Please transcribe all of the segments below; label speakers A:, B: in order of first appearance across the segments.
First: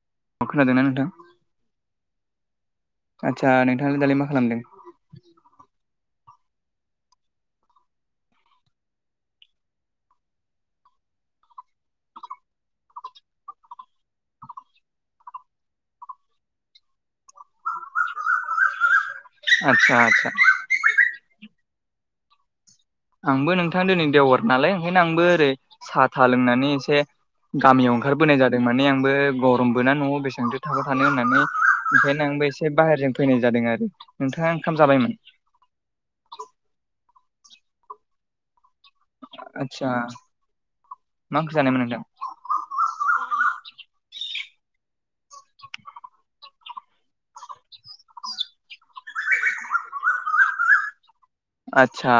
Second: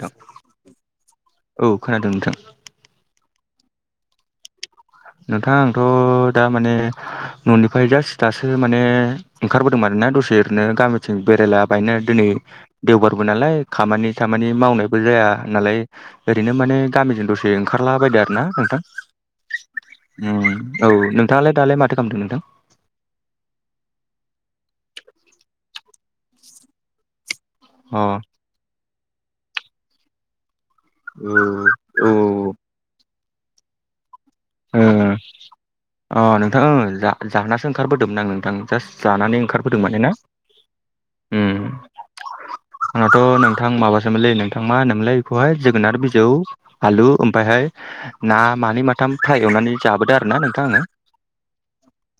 A: औ
B: मा खोनादों ना नोंथां
A: औ खोनादों नोंथां
B: आदसा नोंथांनो दालाय मा खालामदों
A: नोंथांा आंथ' दा माने न'निफ्राय जास्ट दासो माने ओंखारबोदों आरोना दसे ओरैनो गामिथिं बेरायला बायनो दिनै देवबारबो नालाय खामानि खामानि मावनायबो जाया नालाय ओरैनो माने गामिजों दसे ओंखारला बायदों आरो ना नोंथां
B: आतसा
A: औ नोंथाङालाय दालाय माथो खालामदों नोंथां
B: आंबो नोंथां दिनै देवार नालाय ओंखायनो आंबो ओरै साथा लोंनानै एसे गामियाव
A: अ औ
B: ओंखारबोनाय जादों माने आंबो गरमबो ना न'आव बेसेबांथो थाबाय थानो होननानै
A: औ ओ
B: ओंखायनो आंबो एसे बाहेरजों फैनाय जादों आरो नोंथां
A: अ नोंथां जा जाहोनसो ओंखारबोदोंमोन आं नोंथां जास्ट जानानै ओंखारबोदों
B: आदसा
A: माने ना
B: मा ओंख्रि जानायमोन नोंथां?
A: आंनाथ' नोंथां माबासोमोनलै नोंथां मा होनोमोनलै बेखौहाय जोगोनार बिजौ आलु ओमफफ्रायहाय ना मानै माथाम फाइ एवनानै जाबोदों आरो ना नोंथां आङो
B: आतसा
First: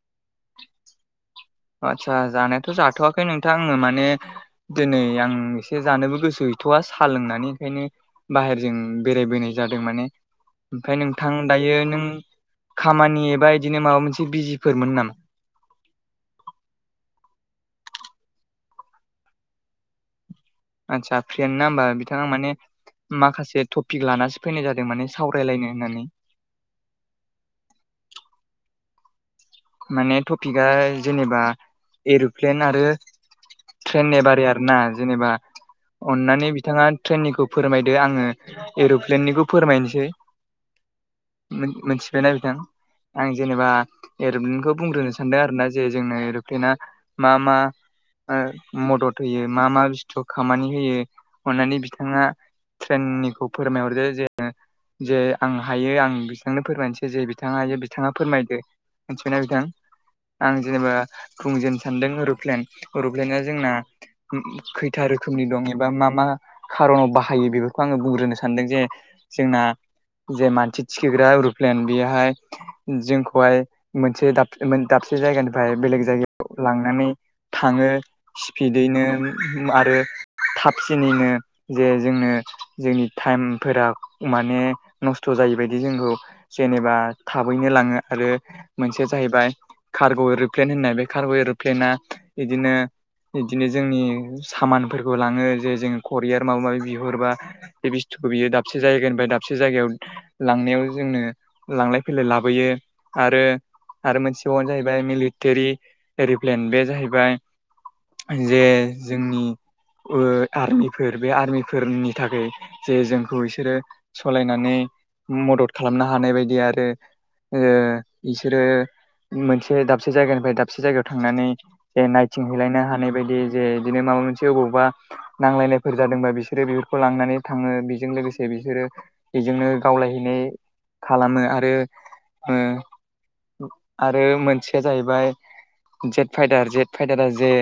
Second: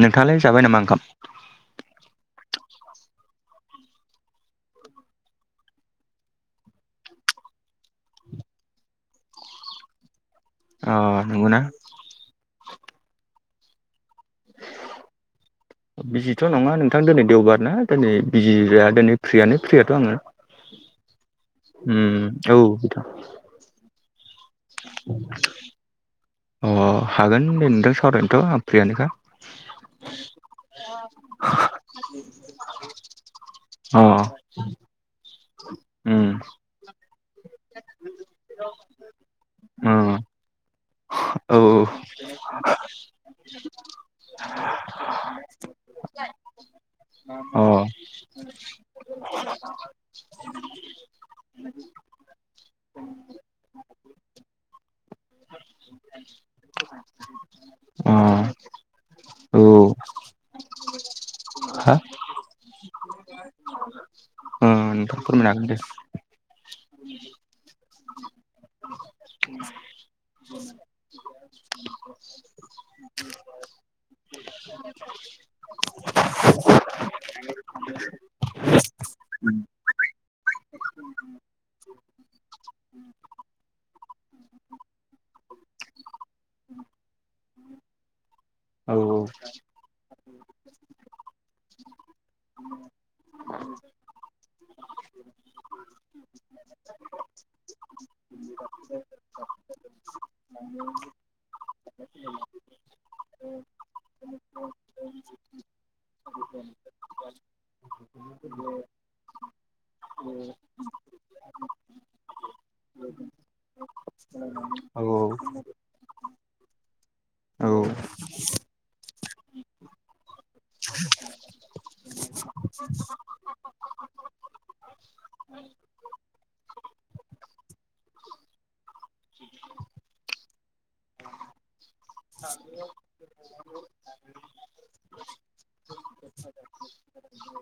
A: नोंथाङालाय जाबाय नामा ओंखाम
B: आतसा जानायाथ' जाथ'वाखै नोंथां आङो माने दिनै आं एसे जानोबो गोसो हैथ'वा साहा लोंनानै ओंखायनो बाहेरजों बेरायबोनाय जादों माने
A: अ
B: ओमफफ्राय नोंथां
A: नंगौना
B: दायो नों खामानि एबा बिदिनो माबा मोनसे बिजिफोरमोन नामा
A: बिजिथ' नङा नोंथां दिनै देवबार नना दिनै बिजिाया दिनै फ्रियानो फ्रियाथ' आङो
B: आदसा फ्रेन्ड ना हबा
A: उम
B: बिथाङा माने
A: औ बिथां
B: माखासे टपिक लानासो फैनाय जादों माने सावरायलायनो होननानै
A: अ हागोन दे नोंथां सावरायनोथ' आं फ्रियानोखा
B: माने टपिकआ जेनेबा एर'प्लेन आरो
A: अ
B: ट्रेननि बारै आरो ना जेनेबा
A: उम
B: अननानै बिथाङा ट्रेननिखौ फोरमायदो आङो एर'प्लेननिखौ
A: अ
B: फोरमायनोसै
A: औ
B: मिथिबाय नायबिदों आं जेनेबा एर'प्लेनखौ बुंग्रोनो सानदों आरो ना जे जोंना एर'प्लना मा मा
A: औ
B: मदद होयो मा मा बुस्थु खामानि होयो अन्नानै बिथाङा ट्रेननिखौ फोरमायहरदो जे जे आं हायो आं बिथांनो फोरमायनोसै जे बिथाङा हायो
A: अ
B: बिथाङा फोरमायदो मिथिना
A: औ
B: आं जेनेबा बुंजेननो
A: हा
B: सानदों एर'प्लेन एर'प्लेनना जोंना
A: ओ
B: खैथा
A: नोंथां
B: रोखोमनि
A: फोरमायनो हागोन
B: दं
A: दे
B: एबा मा मा खार'नाव बाहायो बेफोरखौ आङो बुंग्रोनो सानदों जे जोंना जे मानसि थिखग्रा ररुप्लेन बेहाय जोंखौहाय मोनसे द दाबसे जायगानिफ्राय बेलेग जायगायाव लांनानै थाङो स्पिदैनो आरो थाबसिनैनो जे जोंनो जोंनि टाइमफोरा माने नस्थ' जायैबायदि जोंखौ जेनेबा थाबैनो लाङो आरो
A: औ
B: मोनसे जाहैबाय। कार्ग' एर'प्लेन होननाय बे कार्ग' एर'प्लेना बिदिनो बिदिनो जोंनि सामानफोरखौ लाङो जे जोंो करियार माबा माबि बिहरबा बे बस्थुखौ बियो दाबसे जायगानिफ्राय दाबसे जायगायाव लांनायाव जोंनो। लांलाय फैलाय लाबोयो आरो आरो मोनसेबावनो जाहैबाय मिलिटारि एरिप्लेन बे जाहैबाय। जे जोंनि आर्मिफोर बे आर्मिफोरनि थाखाय जे जोंखौ बिसोरो सालायनानै
A: औ
B: मदद खालामनो हानाय बायदि आरो।
A: औ
B: बिसोरो मोनसे दाबसे जायगानिफ्राय दाबसे जायगायाव थांनानै। जे नायथिंहैलायनो हानाय बायदि जे बिदिनो माबा मोनसे अबावबा। नांलायनायफोर जादोंबा बिसोरो बेफोरखौ लांनानै थाङो बेजों लोगोसे बिसोरो। बेजोंनो गावलायहैनाय खालामो आरो। आरो मोनसेया जाहैबाय जेट फाइटार जेट फाइटारा जे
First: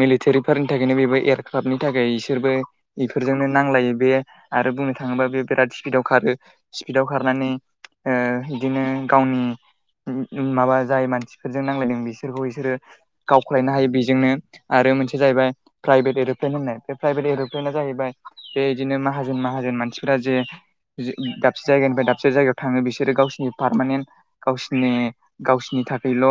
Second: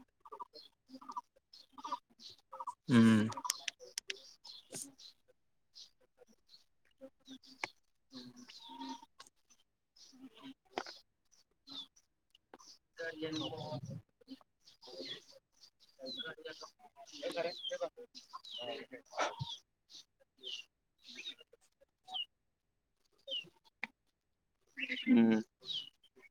B: मिलिटारिफोरनि थाखायनो बेबो एरखाबनि थाखाय बिसोरबो।
A: उम
B: बेफोरजोंनो नांलायो बे आरो बुंनो थाङोबा बे बिराद स्पिडाव खारो। स्पिदाव खारनानै बिदिनो गावनि। माबा जाय मानसिफोरजों नांजलायदों बिसोरखौ बिसोरो गावखलायनो हायो बेजोंनो। आरो मोनसे जाहैबाय प्राइभेट एर'प्लेन होननाय बे प्राइभेट एर'प्लेनना जाहैबाय बे बिदिनो माहाजोन। मोन मानसि जे दसे जायगानिनि दाबसे जाय थाङो बिसोरो गावसिनिसैमोन गावसिनि
A: उम
B: गावसिनि थाखायल'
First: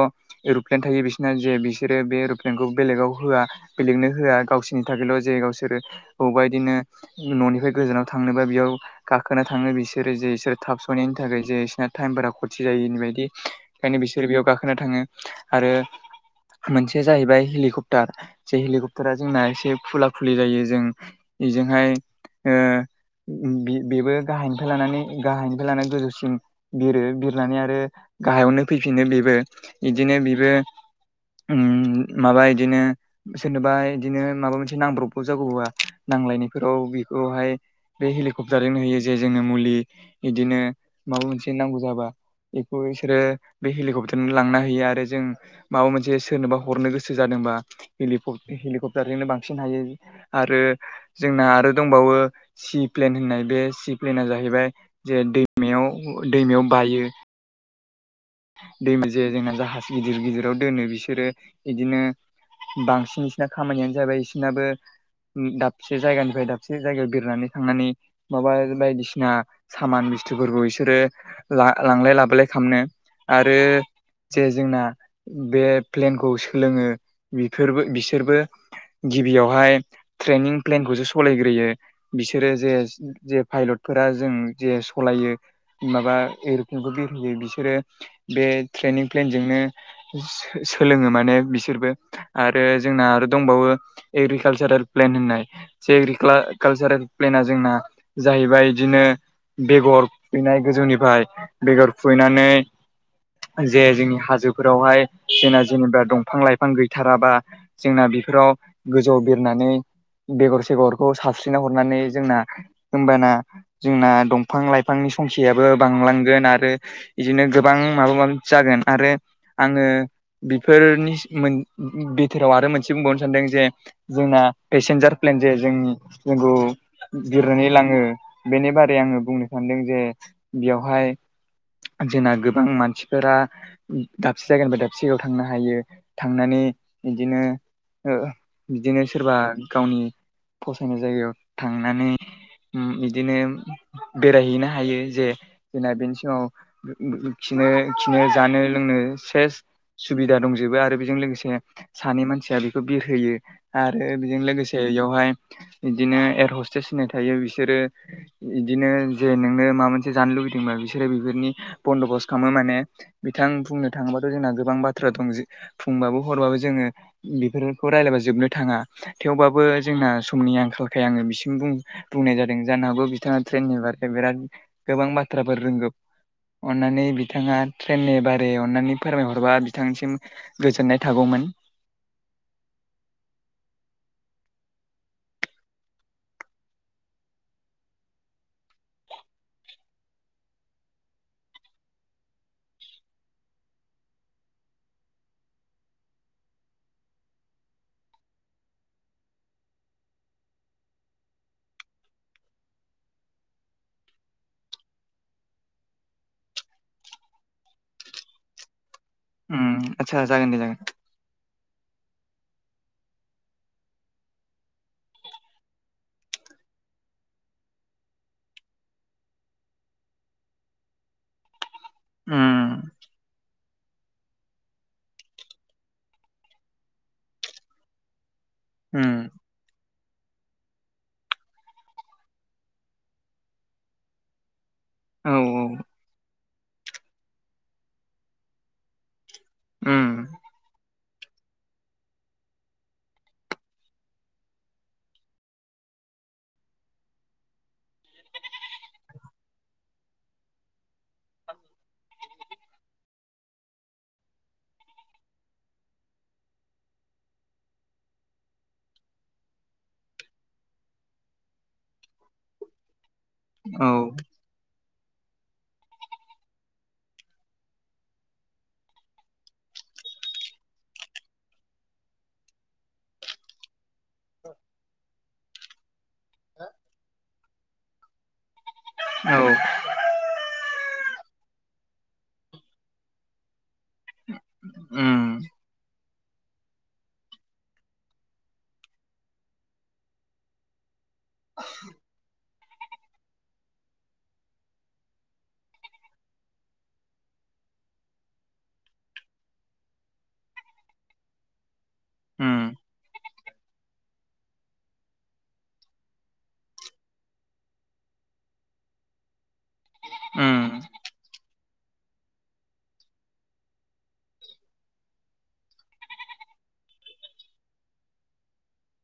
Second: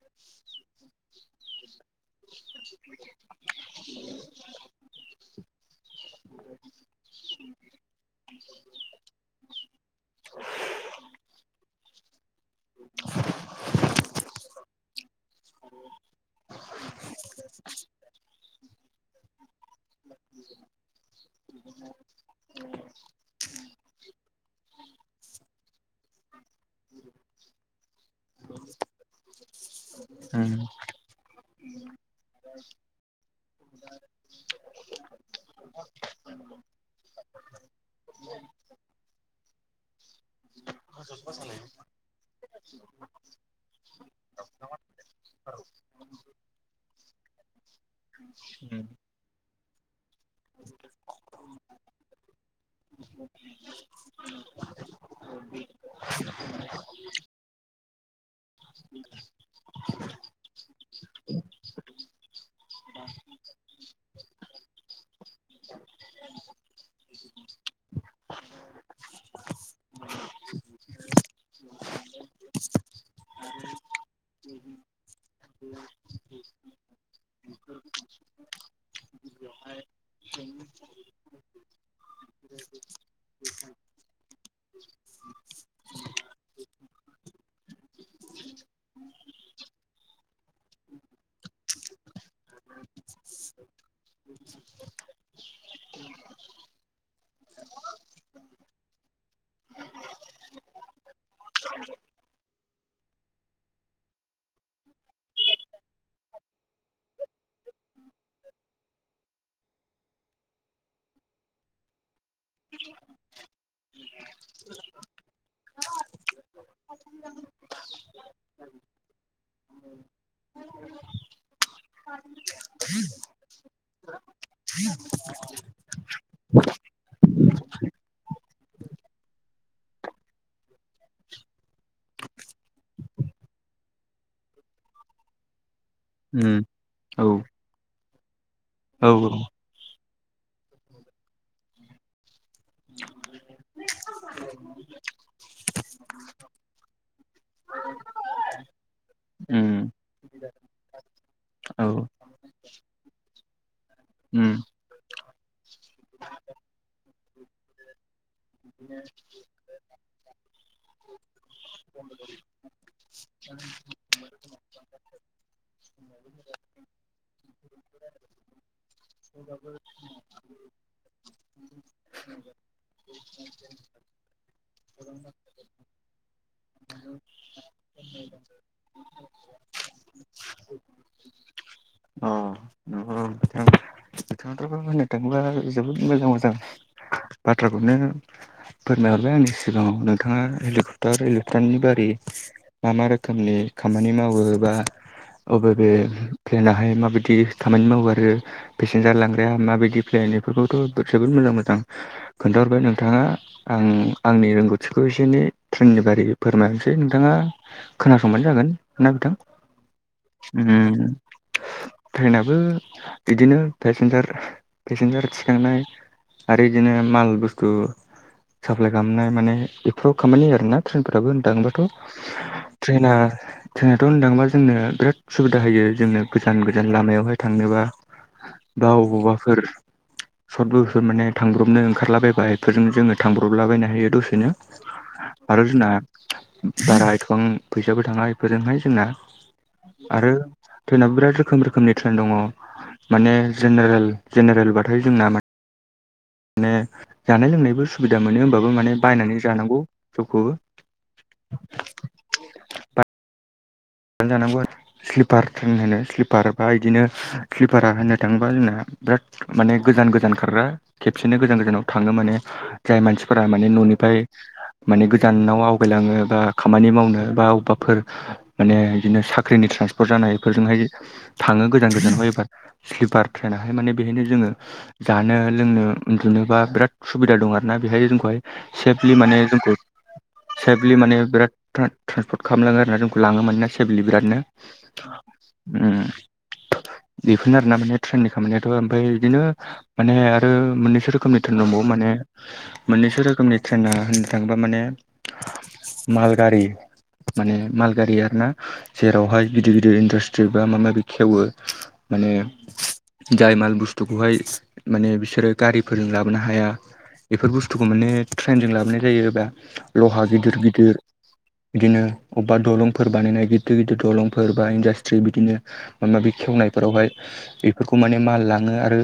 B: एर'प्लेन थायो बिसोरना जे बि बिसोरो बे रुप्लेनखौ बेलेगाव होआ बेलेगनो होआ गावसोरनि थाखायल' जे गावसोरो बबेबा बिदिनो। न'निफ्राय गोजानाव थांनोबा बेयाव गाखोना थाङो बिसोरो जे बिसोरो थाब सहनायनि थाखाय जे बिसोरना टाइमारा ख मिथि जायिनि बायदि ओंखायनो बिसोरो बेयाव गाखोना थाङो आरो। मोनसेया जाहैबाय हेलिकप्टार जे हेलिकप्टारा जोंना एसे खुला खुलि जायो जों। जोंहाय बेबो गाहायनिफ्राय लानानै गाहायनिफ्राय लानानै गोजौसिन बिरो बिरो फनानै आरो गाहायावनो फैफिनो बेबो बिदिनो
A: उम
B: बेबो माबा इदिनो सोरनोबा बिदिनो माबा मोनसे नांब्रबाव जागौबा नांलायनायफोराव बेखौहाय। बे हेलिकप्टारजोंनो होयो जे जोंङनो मुलि बिदिनो माबा मोनसे नांगौ जाबा बेखौ बिसोरो बे हेलिकप्टारजोंनो लांना होयो आरो जों माबा मोनसे सोरनोबा हरनो गोसो ्जादोंबा
A: उम
B: हेलिकप्टारनिजोंनो बांसिन साबफिनो हायो आरो जोंना आरो दंबावो। सि प्लेन होननाय बे सि प्लेना जाहैबाय जे दैमायाव दैमायाव बायो। दैम जाया जोंना जाहाज गिदिर गिदिराव दोनो बिसोरो बिदिनो। बांसिन बिसिना खामानियानो जाबाय बिसिनाबो। दाबसे जायगानिफ्राय दाबसे जायगायाव बिरनानै थांनानै माबा बायदिसिना सामान बुस्थुफोरखौ बिसोरो लांलाय लाबोलाय खालामनो। आरो जे जोंना बे प्लेनखौ सोलोङो बिफोरबो बिसोरबो। गिबियावहाय ट्रेनिं प्लेनखौसो सालायग्रोयो बिसोरो जे जे पायलटफोरा जों जे सालायो। माबा एर'प्लेनखौ बिरहोयो बिसोरो बे ट्रेनिं प्लेनजोंनो सोलोङो माने बिसोरबो आरो जोंना आरो। दंबावो एग्रिकालसारेल प्लेन होननाय। ्रि कालसारेल प्लेना जोंना जाहैबाय बिदिनो। बेगर फुैनाय गोजौनिफ्राय बेगर फुैनानै। जे जोंनि हाजोफोरावहाय जोंना जेनेबा दंफां लाइफां गैथाराबा जोंना बेफोराव गोजौ बेरनानै बेगर सेगरखौ साबस्रिना हरनानै जोंना ओबाना जोंना दंफां - लाइफांनि संखयाबो बांलांगोन आरो इदिनो गोबां माबा माबि जागोन आरो आङो बेफोरनि बिथोराव आरो मोनसे बुंबावनो सानदों जे जोंना पेसेन्जार प्लेन जे जोंनि नोंगौ। गिरनानै लाङो बेनि बारै आङो बुंनो सानदों जे बेयावहाय जोंना गोबां मानसिफोरा दाबसे जायगानिफ्राय दाबसे जायगायाव थांनो हायो।
A: उम
B: थांनानै
A: औ
B: बिदिनो बिदिनो
A: औ
B: सोरबा गावनि फसायनाय जायगायाव थांनानै बिदिनो बेरायहैनो हायो जे जोंना बेनि समाव नो खिनो जानो लोंनो सेस
A: उम
B: सुबिदा दंजोबो आरो बेजों लोगोसे
A: औ
B: सानै मानसिया बेखौ बिरहोयो आरो बेजों
A: उम
B: लोगोसे बेयाव बिदिनो एरहसटेस होनाय थायो बिसोरो बिदिनो मा मोन जानो लुबैदोंबा बिसोरो बेफोरनि बन्द'बस खालामो माने बिथां बुंनो थाङोबाथ' जोंना गोबां बाथ्रा दं बुंबाबो हरबाबो जोङो बेफोरखौ रायलायबा जोबनो थाङा थेवबाबो जोंना समनि आंखालखाय आङो बिसिम बुं बुंनाय जादों जानो हागौ बिथाङा ट्रेननि बारखौ बिराद गोबां बाथ्रा रोंगौ अननानै बिथाङा ट्रेननि बारै अन्नानै फोरमायहरबा बिथांसिम गोजोननाय थागौमोन।
A: अ नंगौ नोंथां। गोथ होननो थाङोबा जोबोद मोजां मोजां बाथ्राखौनो फोरमायहरबाय आंनि सिगाङाव नोंथाङा हेलिकप्टार हलिपटारनि बारि मा मा रोखोमनि खामानि मावो बा अबे बे प्लेनहाय माबायदि खामानि मावो आरो पेसेन्जार लांग्राया माबायदि फ्लेट बेफोरखौथ' जोबोद मोजां मोजां खोन्थाहरबाय नोंथाङा आं आंनि रोंगौथिखौ एसे एनै ट्रेननि बारै फोरमायनोसै नोंथाङा खोनासंबानो जागोन ना नोंथां?
B: उम। आदसा जागोन दे जागोन
A: उम। ट्रेनाबो बिदिनो पेसेन्जार पेसेन्जार थिखांनाय आरो बिदिनो माल बुस्थु साप्लााय खालामनाय माने बेफोराव खामानि आरोना ट्रेनफोराबो होन दाङोबाथ'
B: उम
A: ट्रेना ट्रेनाथ' होननो थाङोबा जोंनो बिराद सुबिदा होयो जोंनो गोजान गोजान लामायावहाय थांनोबा बा
B: उम
A: बबावबाफोर सट बुसत माने थांब्रबनो ओंखारलाबायबा बेफोरजों जोङो थांब्रबलाबायनो हायो दसेनो
B: औ
A: आरो जोंना बारा एसेबां फैसाबो थाङा बेफोरजोंहाय जोंना
B: उम
A: आरो ट्रेनाबो बिराद रोखोम रोखोमनि ट्रेन दङ। माने जेनेरेल जेनेरेलबथाय जोंना मा ने जानाय लोंनायबो सुबिदा मोनो होमबाबो माने बायनानै जानांगौ सबखौबो
B: [inaudible]
A: जानांगौ आरो स्लिपार ट्रेन होनो स्लिपार बा बिदिनो स्लिपारा होनो थाङोबा जोंना बिराद माने गोजान गोजान खारग्रा खेबसेनो गोजान गोजानाव थाङो माने जाय मानसिफोरा माने
B: औ
A: न'निफ्राय माने गोजानाव आवगायलाङो बा खामानि मावनो बा अबेबाफोर माने बिदिनो साख्रिनि ट्रेसफार जानाय बेफोरजोंहाय थाङो गोजान गोजानाव एबा स्लिपार ट्रेेनहाय माने बेहायनो जोङो जानो लोंनो उन्दुनोबा बिराद सुबिदा दं आरोना बेहाय जोंखौहाय सेफलि
B: औ
A: माने जोंखौ सेफलि माने बिराद ट्रेन्सपर्ट खालामलाङो आरोना जों खौ लाङो मान्ना सेभेलि बिरादनो
B: उम
A: उम। बेफोरनो आरोना माने ट्रेननि खामानियाथ' ओमफाय इदिनो माने आरो मोननैसो रोखोमनि ट्रेन दंबावो माने मोननैसो रोखोमनि ट्रेना होननो थाङोबा माने मालगारि माने मालगारि आरोना जेरावहाय गिदिर गिदिर इन्डास्ट्रि बा माबा माबि खेवो माने
B: उम
A: जाय माल बुस्थुखौहाय माने बिसोरो गारिफोरजों लाबोनो हाया। बेफोर बुस्थुखौ माने ट्रेनजों लाबोनाय जायोबा लहा गिदिर
B: उम
A: गिदिर बिदिनो अबबा दलंफोर बानायनाय गिदिर गिदिर दलंफोर बा इन्डास्ट्रि बिदिनो माबा माबि खेवनायफोरावहाय इफोरखौ माने माल लाङो आरो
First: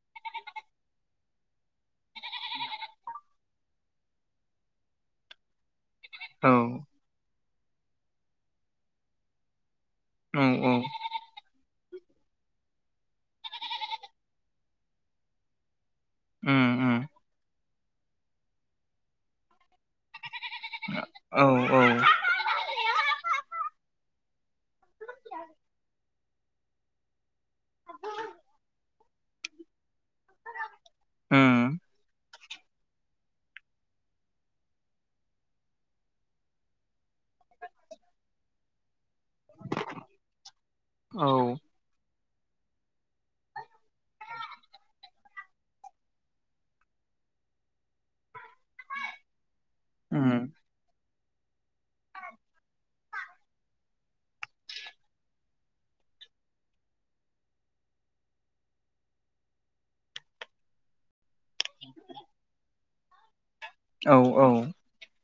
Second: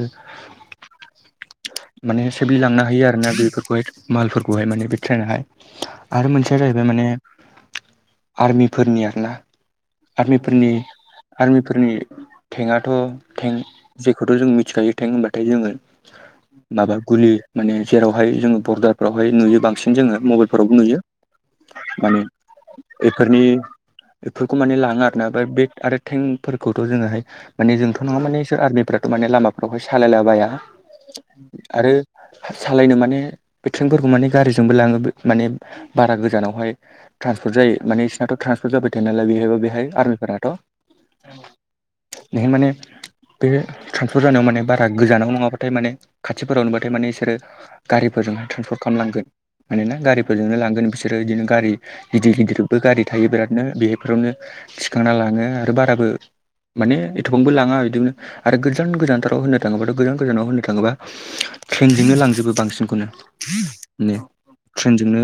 B: [inaudible]
A: माने सेब्लिलांनो हायो आरोना बेफोरखौहाय मालफोरखौहाय माने बे ट्रेनाहाय। आरो
B: औ
A: मोनसेया जाहैबाय माने आर्मिफोरनि आरोना
B: औ
A: आर्मिफोरनि आर्मिफोरनि थेंआथ' थें जेखौथ' जों मिथिखायो थें होमबाथाय जोङो
B: उम
A: माबा गुलि माने जेरावहाय जोङो बरदारफ्रावहाय नुयो बांसिन जोङो मबाइलफोरावबो नुयो।
B: औ औ
A: माने इफोरनि एफोरखौ माने लाङो आरोना ओफाय बे आरो थटेंकफोरखौथ' जोङोहाय माने जोंथ' नङा माने बिसोर आर्मिफ्राथ' माने लामाफोरावहाय सालायला बाया
B: उम
A: आरो सालायनो माने बे ट्रेनफोरखौ माने गारिजोंबो लाङो माने बारा गोजानावहाय ट्रान्सफर्ट जायो माने इससिनाथ' ट्रान्सफर्ट जाबाय थायो नालाय बेहायबो बेहाय आर्मिफोरनाथ'
B: औ
A: नेहाय माने बे ट्रान्सफर जानायाव माने बारा गोजानाव नङाबाथाय माने खाथि फोरावनो बाथाय माने बिसोरो गारिफोरजों हाय ट्रेन्सपर्ट खालाम लांगोन। मानोना
B: उम
A: गारिफोरजोंनो लांगोन बिसोरो इदिनो गारि गिदिर गिदिर बो गारि थायो बिरादनो बेहायफोरावनो थिखांना लाङो आरो बाराबो माने एथबांबो लाङा बिदिनो आरो गोजान गोजानथाराव होनो थाङोबा गोजान गोजानाव होननो थाङोबा ट्रेनजोंनो लांजोबो बांसिनखौनो। माने
B: औ औ।
A: ट्रेनजोंनो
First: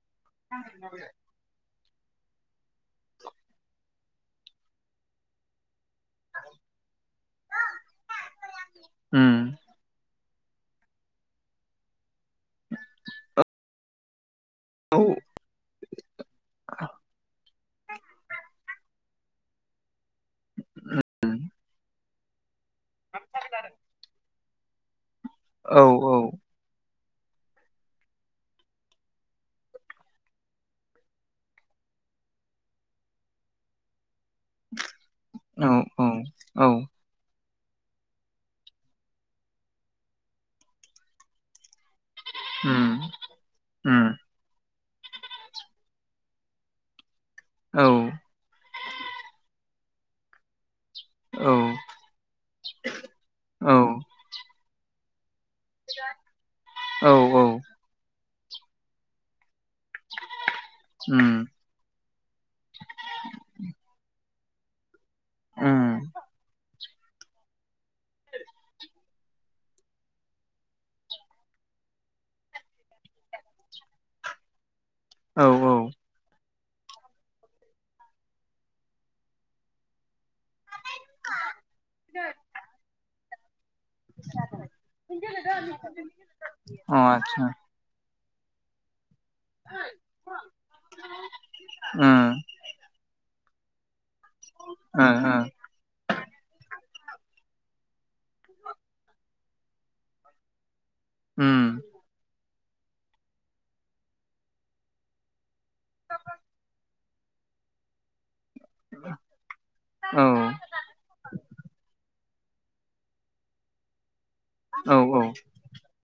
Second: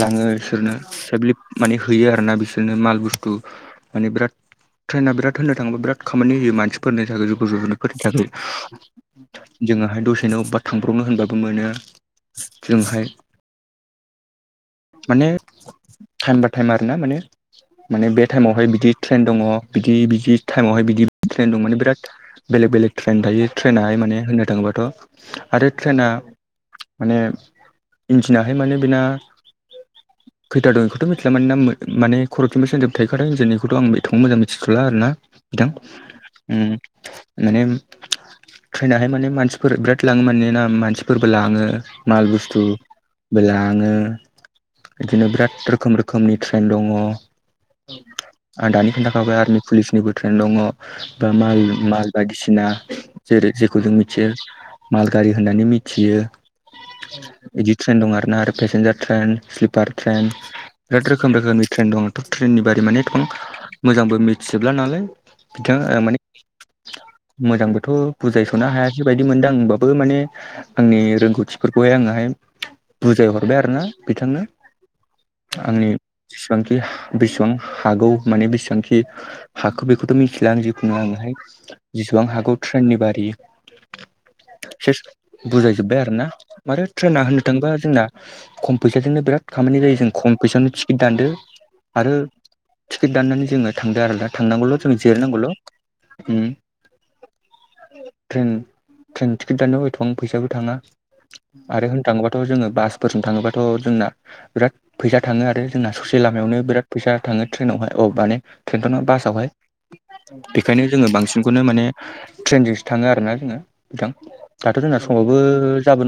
A: लाङो इसोरनो सेबलि माने हैयो आरोना बिसोरनो माल बुस्थु माने बिराद ट्रेना बिराद होनो थाङोबा बिराद खामानि होयो मानसिफोरनि थाखाय जुगु जुगुनायफोरनि थाखाय
B: उम
A: जोंआहाय दसेनो अबबा थांब्रावनो होनबाबो मोनो जोंहाय
B: औ
A: माने टाइम बा टाइम आरो ना माने माने बे टाइमावहाय बिदि ट्रेन दङ बिदि बिदि टाइमावहाय बिदि ट्रेन दं माने बिराद बेलेग बेलेग ट्रेन थायो ट्रेेनाहाय माने होननो थाङोबाथ' आरो
B: औ
A: ट्रेना माने इन्जिनाहाय माने बेना खैथा दं इखौ थ' मिथिला मानोना माने खर'निफ्राय सोजोब थखादों जोंनिखौथ' आं बेखौ मोजां मिथिथ'ला आरो ना। बिथां
B: औ औ औ
A: उम मानेम ट्रेनाहाय माने मानसिफोर बिराद लाङो माने ना मानसिफोरबो लाङो माल बुस्थु
B: उम
A: बेलाङो
B: उम
A: इदिनो बिराद रोखोम रोखोमनि ट्रेन दङ
B: औ
A: आं दानि खोन्था खाबाय आर्मि पुलिसनिबो ट्रेन दङ। बा
B: औ
A: माल माल बायदिसिना जेरै
B: औ
A: जेखौ जों मिथियो माल गारि होननानै मिथियो।
B: औ औ
A: बिदि ट्रेन दं आरोना आरो पेसेन्जार ट्रेन स्लिपार ट्रेन बिराद
B: उम
A: रोखोम रोखोमनि ट्रेन दं थ' ट्रेननि बारि माने एथ'बां मोजांबो मिथिजोबला नालाय
B: उम
A: बिथाङा माने मोजांबोथ' बुजायस'नो हायासै बायदि मोनदों आंबाबो माने आंनि रोंगौथिफोरखौहाय आङहाय बुजाय हरबाय आरो ना बिथांनो
B: औ औ
A: आंनि जेसेबांखि बेसेबां हागौ माने बेसेबांखि हाखौ बेखौथ' मिथिला आं जिखुनु आङोहाय जिेसिबां हागौ ट्रेननि बारि एस बुजायजोब्बाय आरो ना मान
B: अ
A: ट्रेना होनो
B: आतसा
A: थाङोबा जोंना खम फैसाजोंनो बिराद खामानि जायो जों खम फैसायावनो टिकेट दानदो आरो
B: उम
A: टिकेट दाननानै जोङो थांदों आरोना थांनांगौल' जों
B: ओ
A: जिरनांगौल' ट्रेन ट्रेन टिकेट दानोाव एथबां फैसाबो थाङा
B: उम
A: आरो होननो थाङोबाथ' जोङो बासफोरजों थाङोबाथ' जोंना बिराद फैसा थाङो आरो जोंना ससे लामायावनो बिराद फैसा थाङो ट्रेनावहाय अ माने ट्रेन्ट'ना बासावहाय बेखायनो
B: औ
A: जोङो बांसिनखौनो माने ट्रेनजोंसो थाङो आरोोना जोङो बिथां दाथ' जोंना
B: औ औ
A: समावबो जाबोन